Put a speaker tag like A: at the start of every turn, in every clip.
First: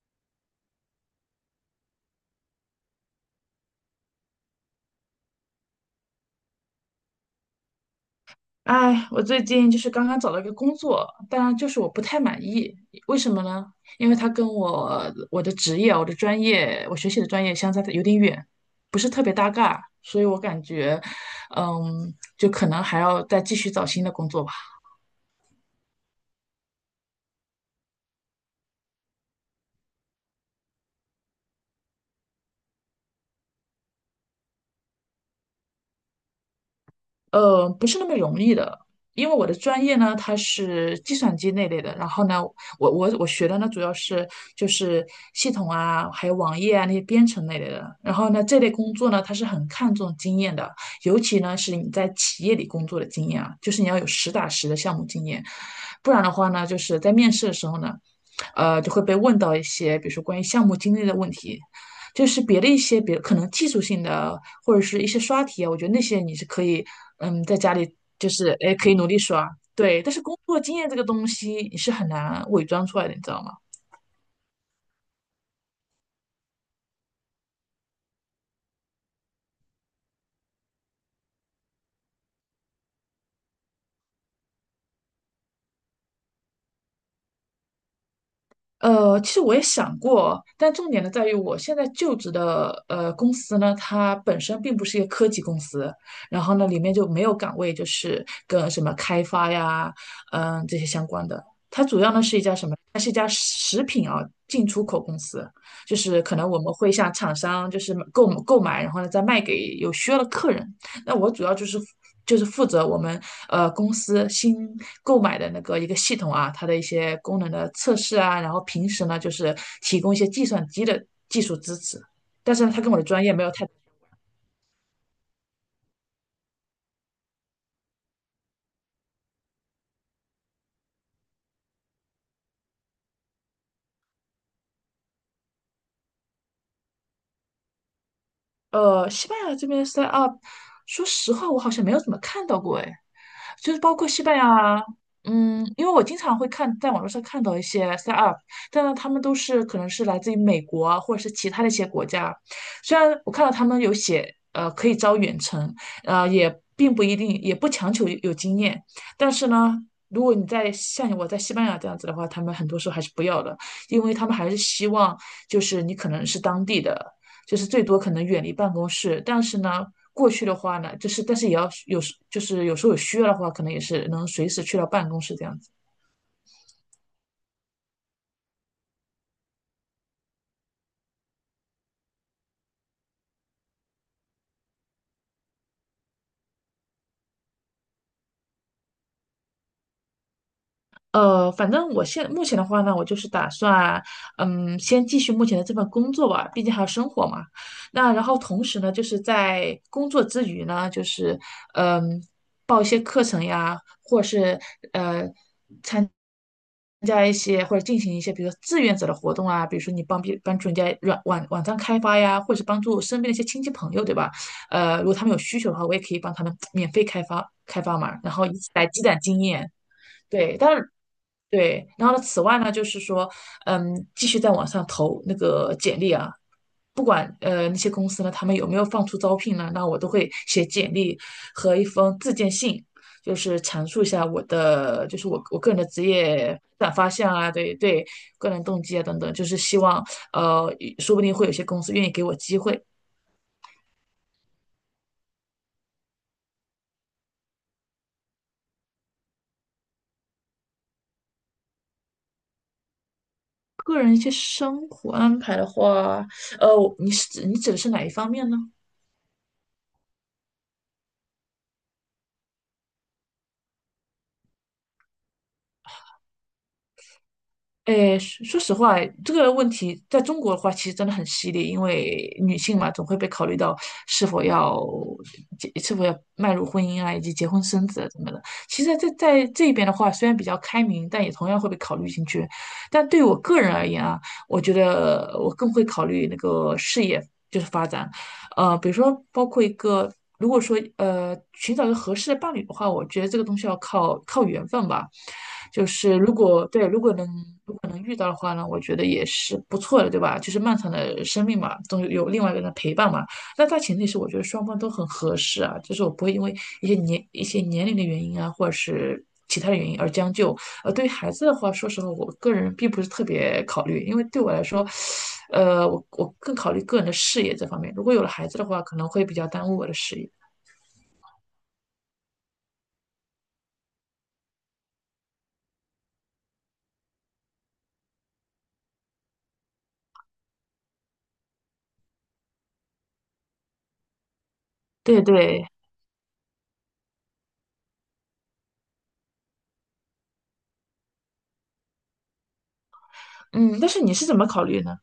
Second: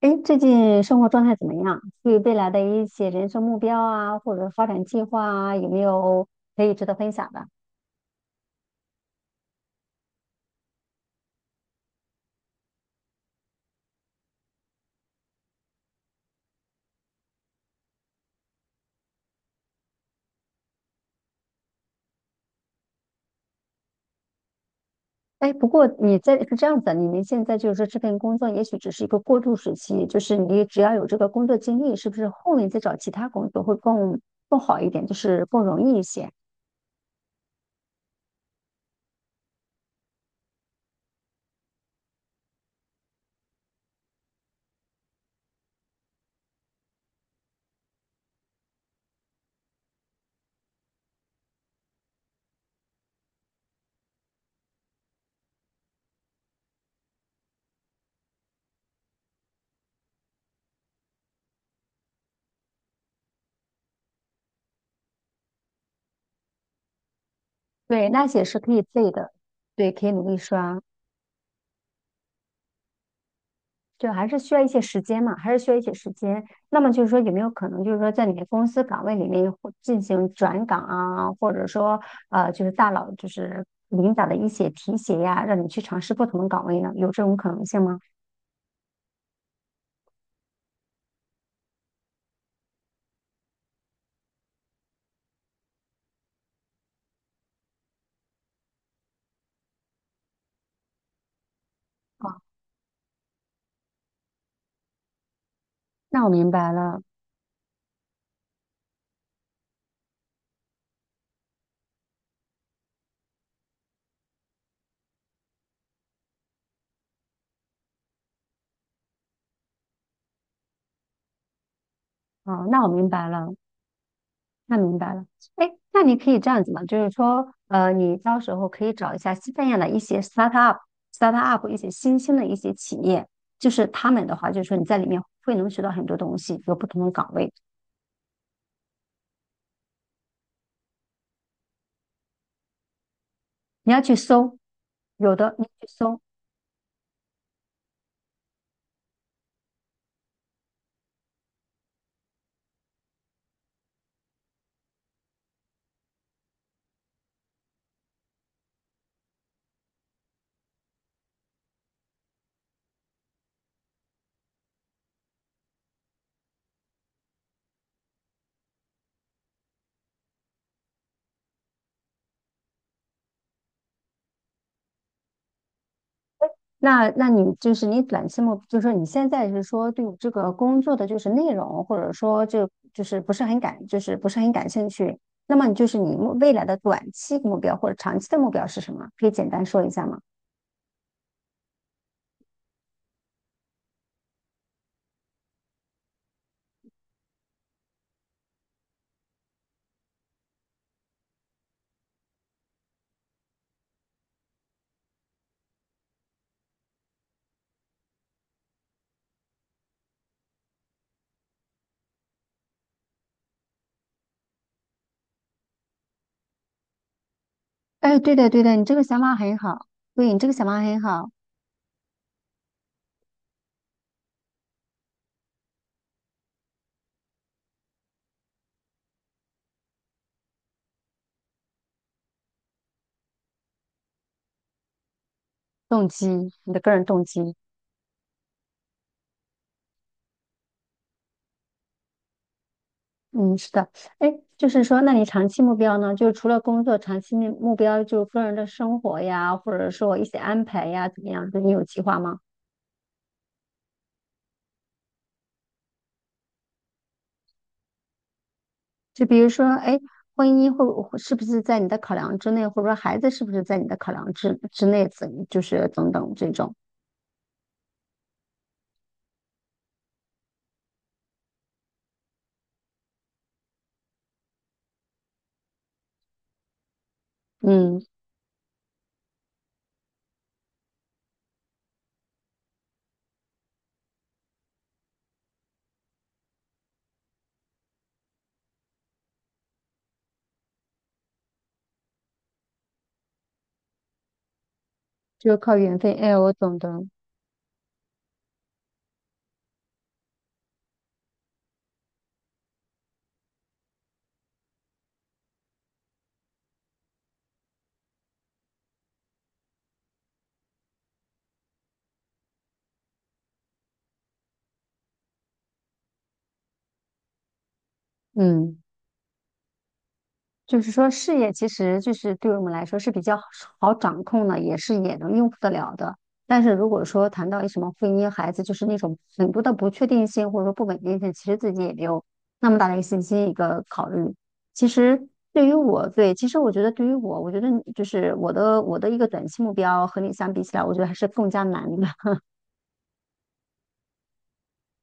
A: 哎，最近生活状态怎么样？对于未来的一些人生目标啊，或者发展计划啊，有没有可以值得分享的？
B: 哎，我最近就是刚刚找了一个工作，当然就是我不太满意，为什么呢？因为它跟我的职业、我的专业、我学习的专业相差得有点远，不是特别搭嘎，所以我感觉，就可能还要再继续找新的工作吧。
A: 哎，不过你在是这样子的，你们现在就是说这份工作也许只是一个过渡时期，就是你只要有这个工作经历，是不是后面再找其他工作会更好一点，就是更容易一些？
B: 不是那么容易的，因为我的专业呢，它是计算机那类的。然后呢，我学的呢，主要是就是系统啊，还有网页啊那些编程那类的。然后呢，这类工作呢，它是很看重经验的，尤其呢是你在企业里工作的经验啊，就是你要有实打实的项目经验，不然的话呢，就是在面试的时候呢，就会被问到一些，比如说关于项目经历的问题。就是别的一些别可能技术性的或者是一些刷题啊，我觉得那些你是可以，在家里
A: 对，那
B: 就
A: 些
B: 是
A: 是可
B: 哎
A: 以
B: 可以努
A: 背
B: 力
A: 的。
B: 刷，
A: 对，
B: 对，
A: 可以
B: 但是
A: 努力
B: 工作经
A: 刷。
B: 验这个东西你是很难伪装出来的，你知道吗？
A: 就还是需要一些时间嘛，还是需要一些时间。那么就是说，有没有可能就是说，在你的公司岗位里面或进行转岗啊，或者说就是大佬就是领导的一些提携呀，让你去尝试不同的岗位呢？有这种可能性吗？
B: 其实我也想过，但重点呢在于我现在就职的公司呢，它本身并不是一个科技公司，然后呢里面就没有岗位就是跟什么开发呀，这些相关的。它主要呢
A: 啊，
B: 是一家什么？它是一家食品啊进出口公司，就是
A: 那我
B: 可能
A: 明
B: 我们
A: 白
B: 会
A: 了。
B: 向厂商就是购买，然后呢再卖给有需要的客人。那我主要就是负责我们公司新购买的那个一个系统啊，它的一些功能的测试啊，然后平时呢就是提供一些计算机的技术支持，但
A: 啊，
B: 是呢它
A: 那我
B: 跟我的
A: 明
B: 专
A: 白
B: 业没有
A: 了。
B: 太。
A: 那明白了。哎，那你可以这样子嘛，就是说，你到时候可以找一下西班牙的一些 startup 一些新兴的一些企业，就是他们的话，就是说你在里面会能学到很多东西，有不同的岗位。
B: 西班牙这边的 s t up，说实话，我好像没有怎么看到过，哎，就是
A: 你
B: 包
A: 要
B: 括
A: 去
B: 西班
A: 搜，
B: 牙，
A: 有的你
B: 因
A: 去
B: 为我经
A: 搜。
B: 常会看在网络上看到一些 s e t up，但呢，他们都是可能是来自于美国啊或者是其他的一些国家，虽然我看到他们有写，可以招远程，也并不一定，也不强求有经验，但是呢。如果你在像我在西班牙这样子的话，他们很多时候还是不要的，因为他们还是希望就是你可能是当地的，就是最多可能远离办公室。但是呢，过去的话呢，就是但是也要有就是有时候有需要的话，可能也是能随时去到办公室这样子。
A: 那你就是你短期目，就是说你现在是说对这个工作的就是内容，或者说就就是不是很感，就是不是很感兴趣。那么你就是你未来的短期目标或者长期的目标是什么？可以简单说一下吗？
B: 反正我现目前的话呢，我就是打算，先继续目前的这份工作吧，毕竟还有生活嘛。那然后同时呢，就是在工作之余呢，就是嗯，等呀，或是呃参加一些或者进行一些，比如说志愿者的活动啊，比如说你帮别帮助人家软网网站开发呀，或者是帮助身边的一些亲戚朋友，对吧？如果他们有需求的话，我也可以帮他们免费开发开发
A: 哎，
B: 嘛，然
A: 对
B: 后
A: 的，
B: 以
A: 对
B: 此
A: 的，你
B: 来
A: 这个
B: 积攒
A: 想法
B: 经
A: 很
B: 验。
A: 好。对，你这个
B: 对，
A: 想
B: 但
A: 法
B: 是
A: 很好。
B: 对，然后呢，此外呢，就是说，继续在网上投那个简历啊，不管那些公司呢，他们有没有放出招聘呢，那我都会写简历和一封自荐信，就是阐述一下我的，就是我个人的职
A: 动机，
B: 业
A: 你的
B: 发
A: 个
B: 展
A: 人
B: 方
A: 动
B: 向啊，
A: 机。
B: 对对，个人动机啊等等，就是希望呃，说不定会有些公司愿意给我机会。
A: 嗯，是的。哎，就是说，那你长期目标呢？就是除了工作，长期目标就是个人的生活呀，或者说一些安排呀，怎么样？就你有计划吗？
B: 个人一些生活安排的话，呃，你指的是哪一方面呢？
A: 就比如说，哎，婚姻会是不是在你的考量之内，或者说孩子是不是在你的考量之内，就是等等这种。
B: 诶，说实话，这个问题在中国的话，其实真的很犀利，因为女性嘛，总会被考虑到是否要结，是否要迈入婚姻啊，以及结婚生
A: 嗯，
B: 子啊什么的。其实在这边的话，虽然比较开明，但也同样会被考虑进去。但对我个人而言啊，我觉得我更会考虑那个事业，就是发展。比如说包括一个，如果说寻找一个合适的伴侣的话，我觉得这个东西要靠缘分吧。
A: 就是靠
B: 就
A: 缘分，
B: 是
A: 哎，我懂的。
B: 如果能遇到的话呢，我觉得也是不错的，对吧？就是漫长的生命嘛，总有另外一个人的陪伴嘛。那大前提是我觉得双方都很合适啊，就是我不会因为一些年龄的原因啊，或者是其他的原因而将就。对于孩子的话，说实话，我个人并不是特别考虑，因为对我来说，我更考虑个人的事业这方面。如果有了孩子的
A: 嗯。
B: 话，可能会比较耽误我的事业。
A: 就是说，事业其实就是对我们来说是比较好掌控的，也是也能应付得了的。但是如果说谈到什么婚姻、孩子，就是那种很多的不确定性或者说不稳定性，其实自己也没有那么大的一个信心一个考虑。其实
B: 对
A: 对
B: 对，
A: 于我，对，其实我觉得对于我，我觉得就是我的一个短期目标和你相比起来，我觉得还是更加难的。
B: 嗯，但是你是怎么考虑呢？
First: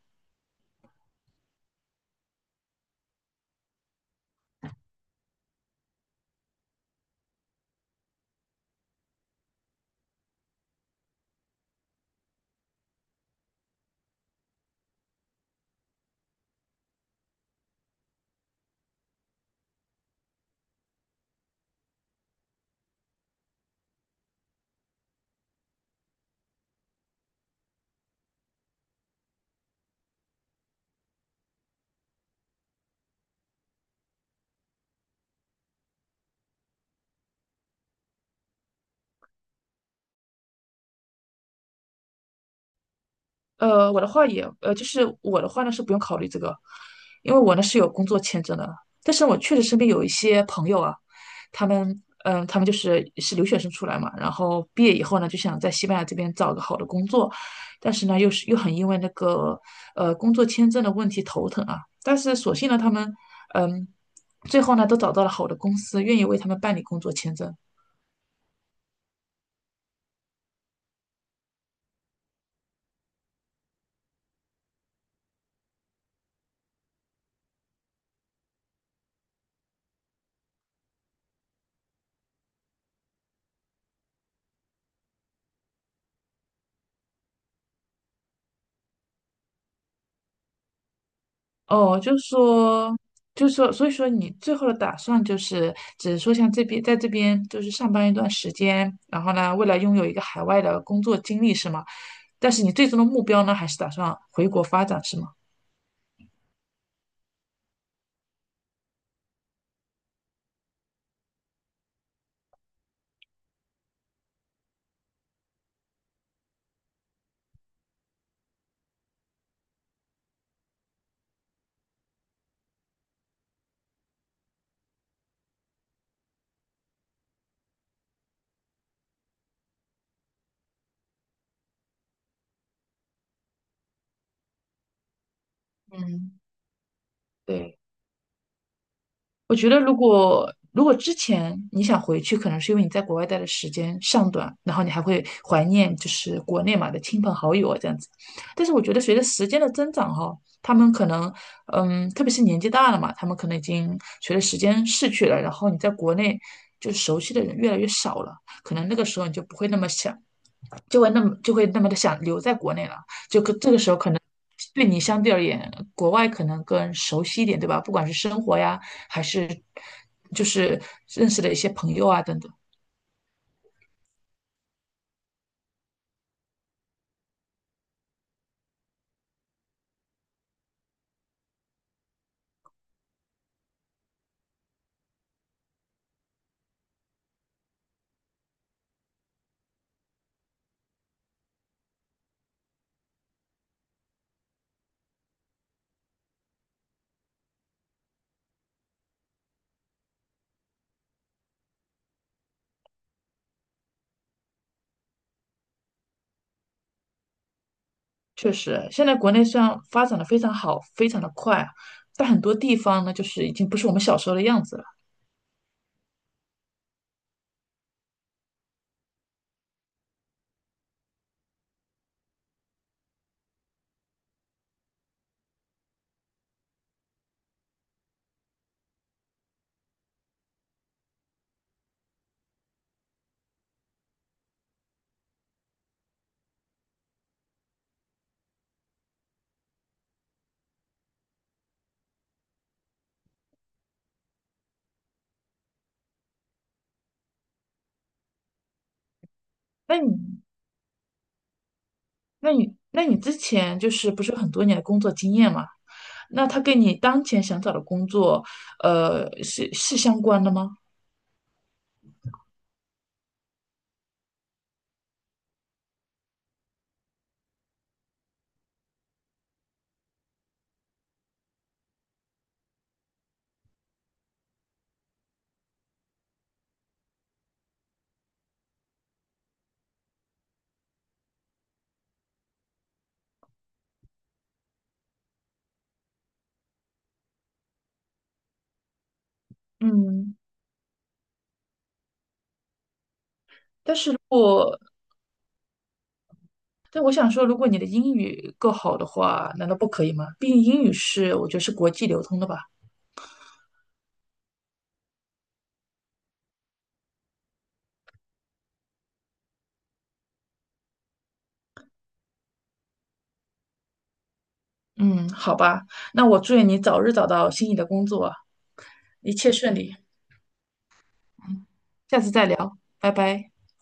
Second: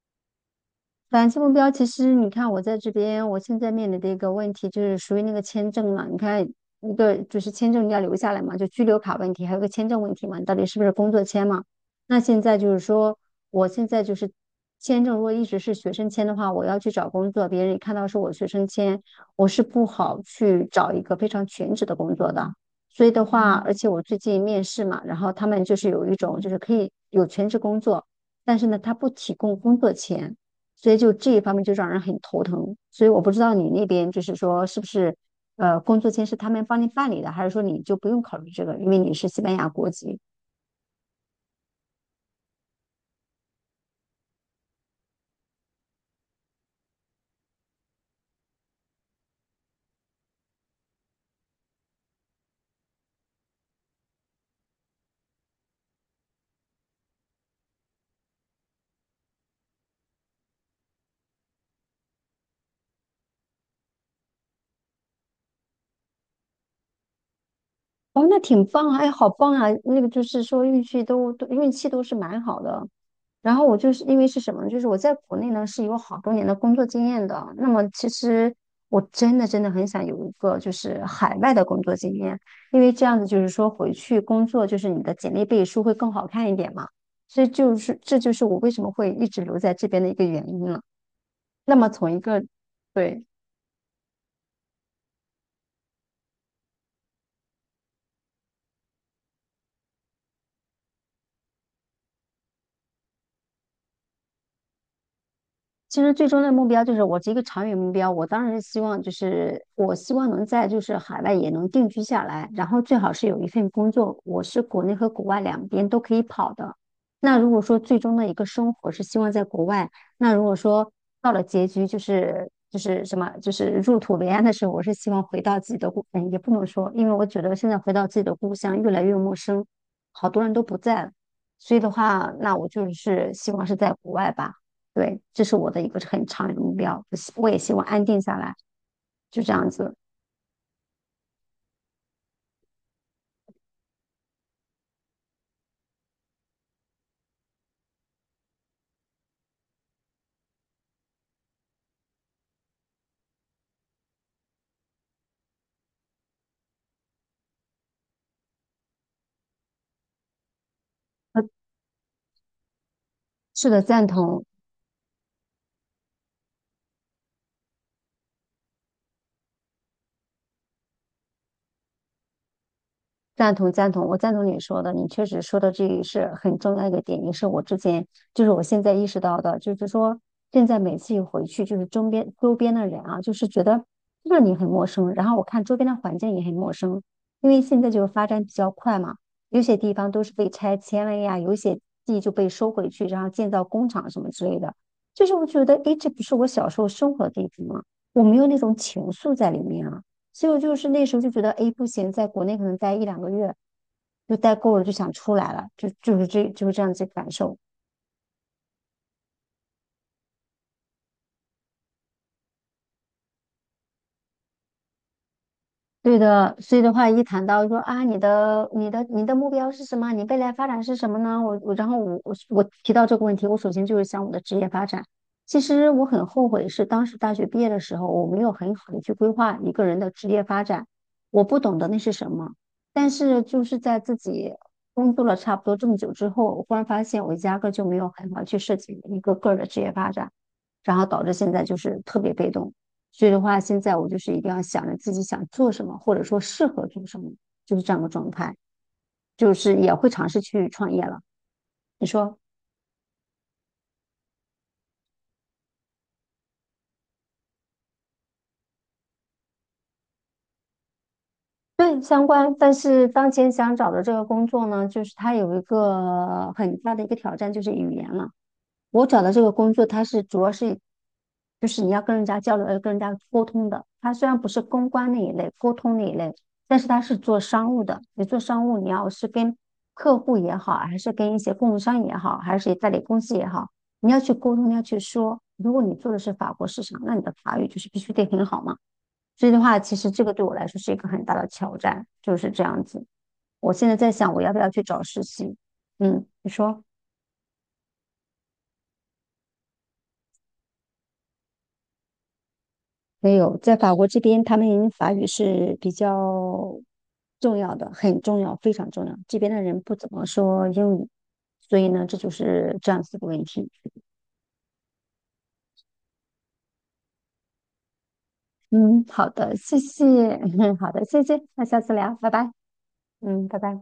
A: 短期目标其实，你看我在这边，我现在面临的一个问题就是属于那个签证嘛。你看，一个就是签证你要留下来嘛，就居留卡问题，还有个签证问题嘛，你到底是不是工作签嘛？那现在就是说，我现在就是签证，如果一直是学生签的话，我要去找工作，别人一看到是我学生签，我是不好去找一个非常全职的工作的。所以的话，而且我最近面试嘛，然后他们就是有一种就是可以有全职工作，但是呢，他不提供工作签。所以就这一方面就让人很头疼。所以我不知道你那边就是说是不是工作签是他们帮你办理的，还是说你就不用考虑这个，因为你是西班牙国籍。
B: 我的话也，呃，就是我的话呢是不用考虑这个，因为我呢是有工作签证的。但是我确实身边有一些朋友啊，他们就是留学生出来嘛，然后毕业以后呢就想在西班牙这边找个好的工作，但是呢又是又很因为那个工作签证的问题头疼啊。但是所幸呢他们，嗯，最后呢都找到了好的公司，愿意为他们办理工作签证。
A: 哦，那挺棒啊！哎，好棒啊！那个就是说运气都是蛮好的。然后我就是因为是什么呢，就是我在国内呢是有好多年的工作经验的。那么其实我真的真的很想有一个就是海外的工作经验，因为这样子就是说回去工作就是你的简历背书会更好看一点嘛。所以就是这就是我为什么会一直留在这边的一个原因了。那么
B: 哦，
A: 从
B: 就
A: 一个
B: 说，
A: 对。
B: 就说，所以说你最后的打算就是，只是说像这边，在这边就是上班一段时间，然后呢，未来拥有一个海外的工作经历是吗？但是你最终的目标呢，还是打算回国发展是吗？
A: 其实最终的目标就是我是一个长远目标，我当然是希望就是我希望能在就是海外也能定居下来，然后最好是有一份工作，我是国内和国外两边都可以跑的。那如果说最终的一个生活是希望在国外，那如果说到了结局就是就是什么就是入土为安的时候，我是希望回到自己的故，嗯，也不能说，因为我觉得现在回到自己的故乡越来越陌生，好多人都不在了，所以的话，那我就是希望是在国外吧。对，这是我的一个很
B: 嗯，
A: 长远的目标，我也希
B: 对，
A: 望安定下来，就这
B: 我觉
A: 样
B: 得
A: 子。
B: 如果之前你想回去，可能是因为你在国外待的时间尚短，然后你还会怀念就是国内嘛的亲朋好友啊这样子。但是我觉得随着时间的增长哈，他们可能特别是年纪大了嘛，他们可能已经随着时间逝去了，然后你在国内就熟悉的人越来越少了，可能那个时候你就不会那么想。就会那么
A: 呃，
B: 就会那么的想留在国内了，
A: 是
B: 这个
A: 的，
B: 时候
A: 赞
B: 可能
A: 同。
B: 对你相对而言，国外可能更熟悉一点，对吧？不管是生活呀，还是就是认识的一些朋友啊等等。
A: 赞同赞同，我赞同你说的，你确实说的这个是很重要一个点，也是我之前就是我现在意识到的，就是说现在每次一回去，就是周边的人啊，就是觉得让你很陌生，然后我看周边的环境也很陌生，因为现在就是发展比较快嘛，有些地方都是被拆迁了呀，有些地就被收回去，然后建造工厂什么之类的，就是我觉得，诶，这不是我小时候生活的地方吗？我没有那种情愫在里面啊。所以我就是那时候就觉得，哎，不行，在国内可能待一两个月就待够了，就想出来了，就就是这就是这样子感受。
B: 确实，现在国内虽然发展的非常好，非常的快啊，但很多地方呢，就是已经不是我们小时候的样子了。
A: 对的，所以的话，一谈到说啊，你的目标是什么？你未来发展是什么呢？然后我提到这个问题，我首先就是想我的职业发展。其实我很后悔，是当时大学毕业的时候，我没有很好的去规划一个人的职业发展，我不懂得那是什么。但是就是在自己工作了差不多这么久之后，我忽然发现我压根儿就没有很好地去设计一个个人的职业发展，然后导致现在就是特别被动。所以的话，现在我就是一定要想着自己想做什么，或者说适合做什么，就是这样的状态。就是也
B: 那
A: 会
B: 你，
A: 尝试去创业了。你说
B: 那你之前就是不是有很多年的工作经验嘛？那他跟你当前想找的工作，是相关的吗？
A: 对相关，但是当前想找的这个工作呢，就是它有一个很大的一个挑战，就是语言了。我找的这个工作，它是主要是，就是你要跟人家交流，要跟人家沟通的。它虽然不是公关那一类，沟通那一类，但是它是做商务的。你做商务，你要是跟客户也好，还是跟一些供应商也好，还是代理公司也好，你要去沟通，你要去说。如果你做的是法国市场，那你的法语就是必须得很好嘛。所以的话，其实这个
B: 嗯，
A: 对我来说是一个很大的挑战，就是这样子。我现在
B: 但
A: 在
B: 是如
A: 想，我要不要
B: 果
A: 去找实习？嗯，你说。
B: 但我想说，如果你的英语够好的话，难道不可以吗？毕竟英语是我觉得是国际流通的吧。
A: 没有，在法国这边，他们法语是比较重要的，很重要，非常重要。这边的人不怎么说英语，所以呢，这就是这样子的问题。
B: 嗯，好吧，那我祝愿你早日找到心仪的工作，
A: 嗯，好
B: 一切
A: 的，
B: 顺
A: 谢
B: 利，
A: 谢，好的，谢谢，那下次聊，
B: 下
A: 拜
B: 次再
A: 拜。
B: 聊，拜
A: 嗯，
B: 拜。
A: 拜拜。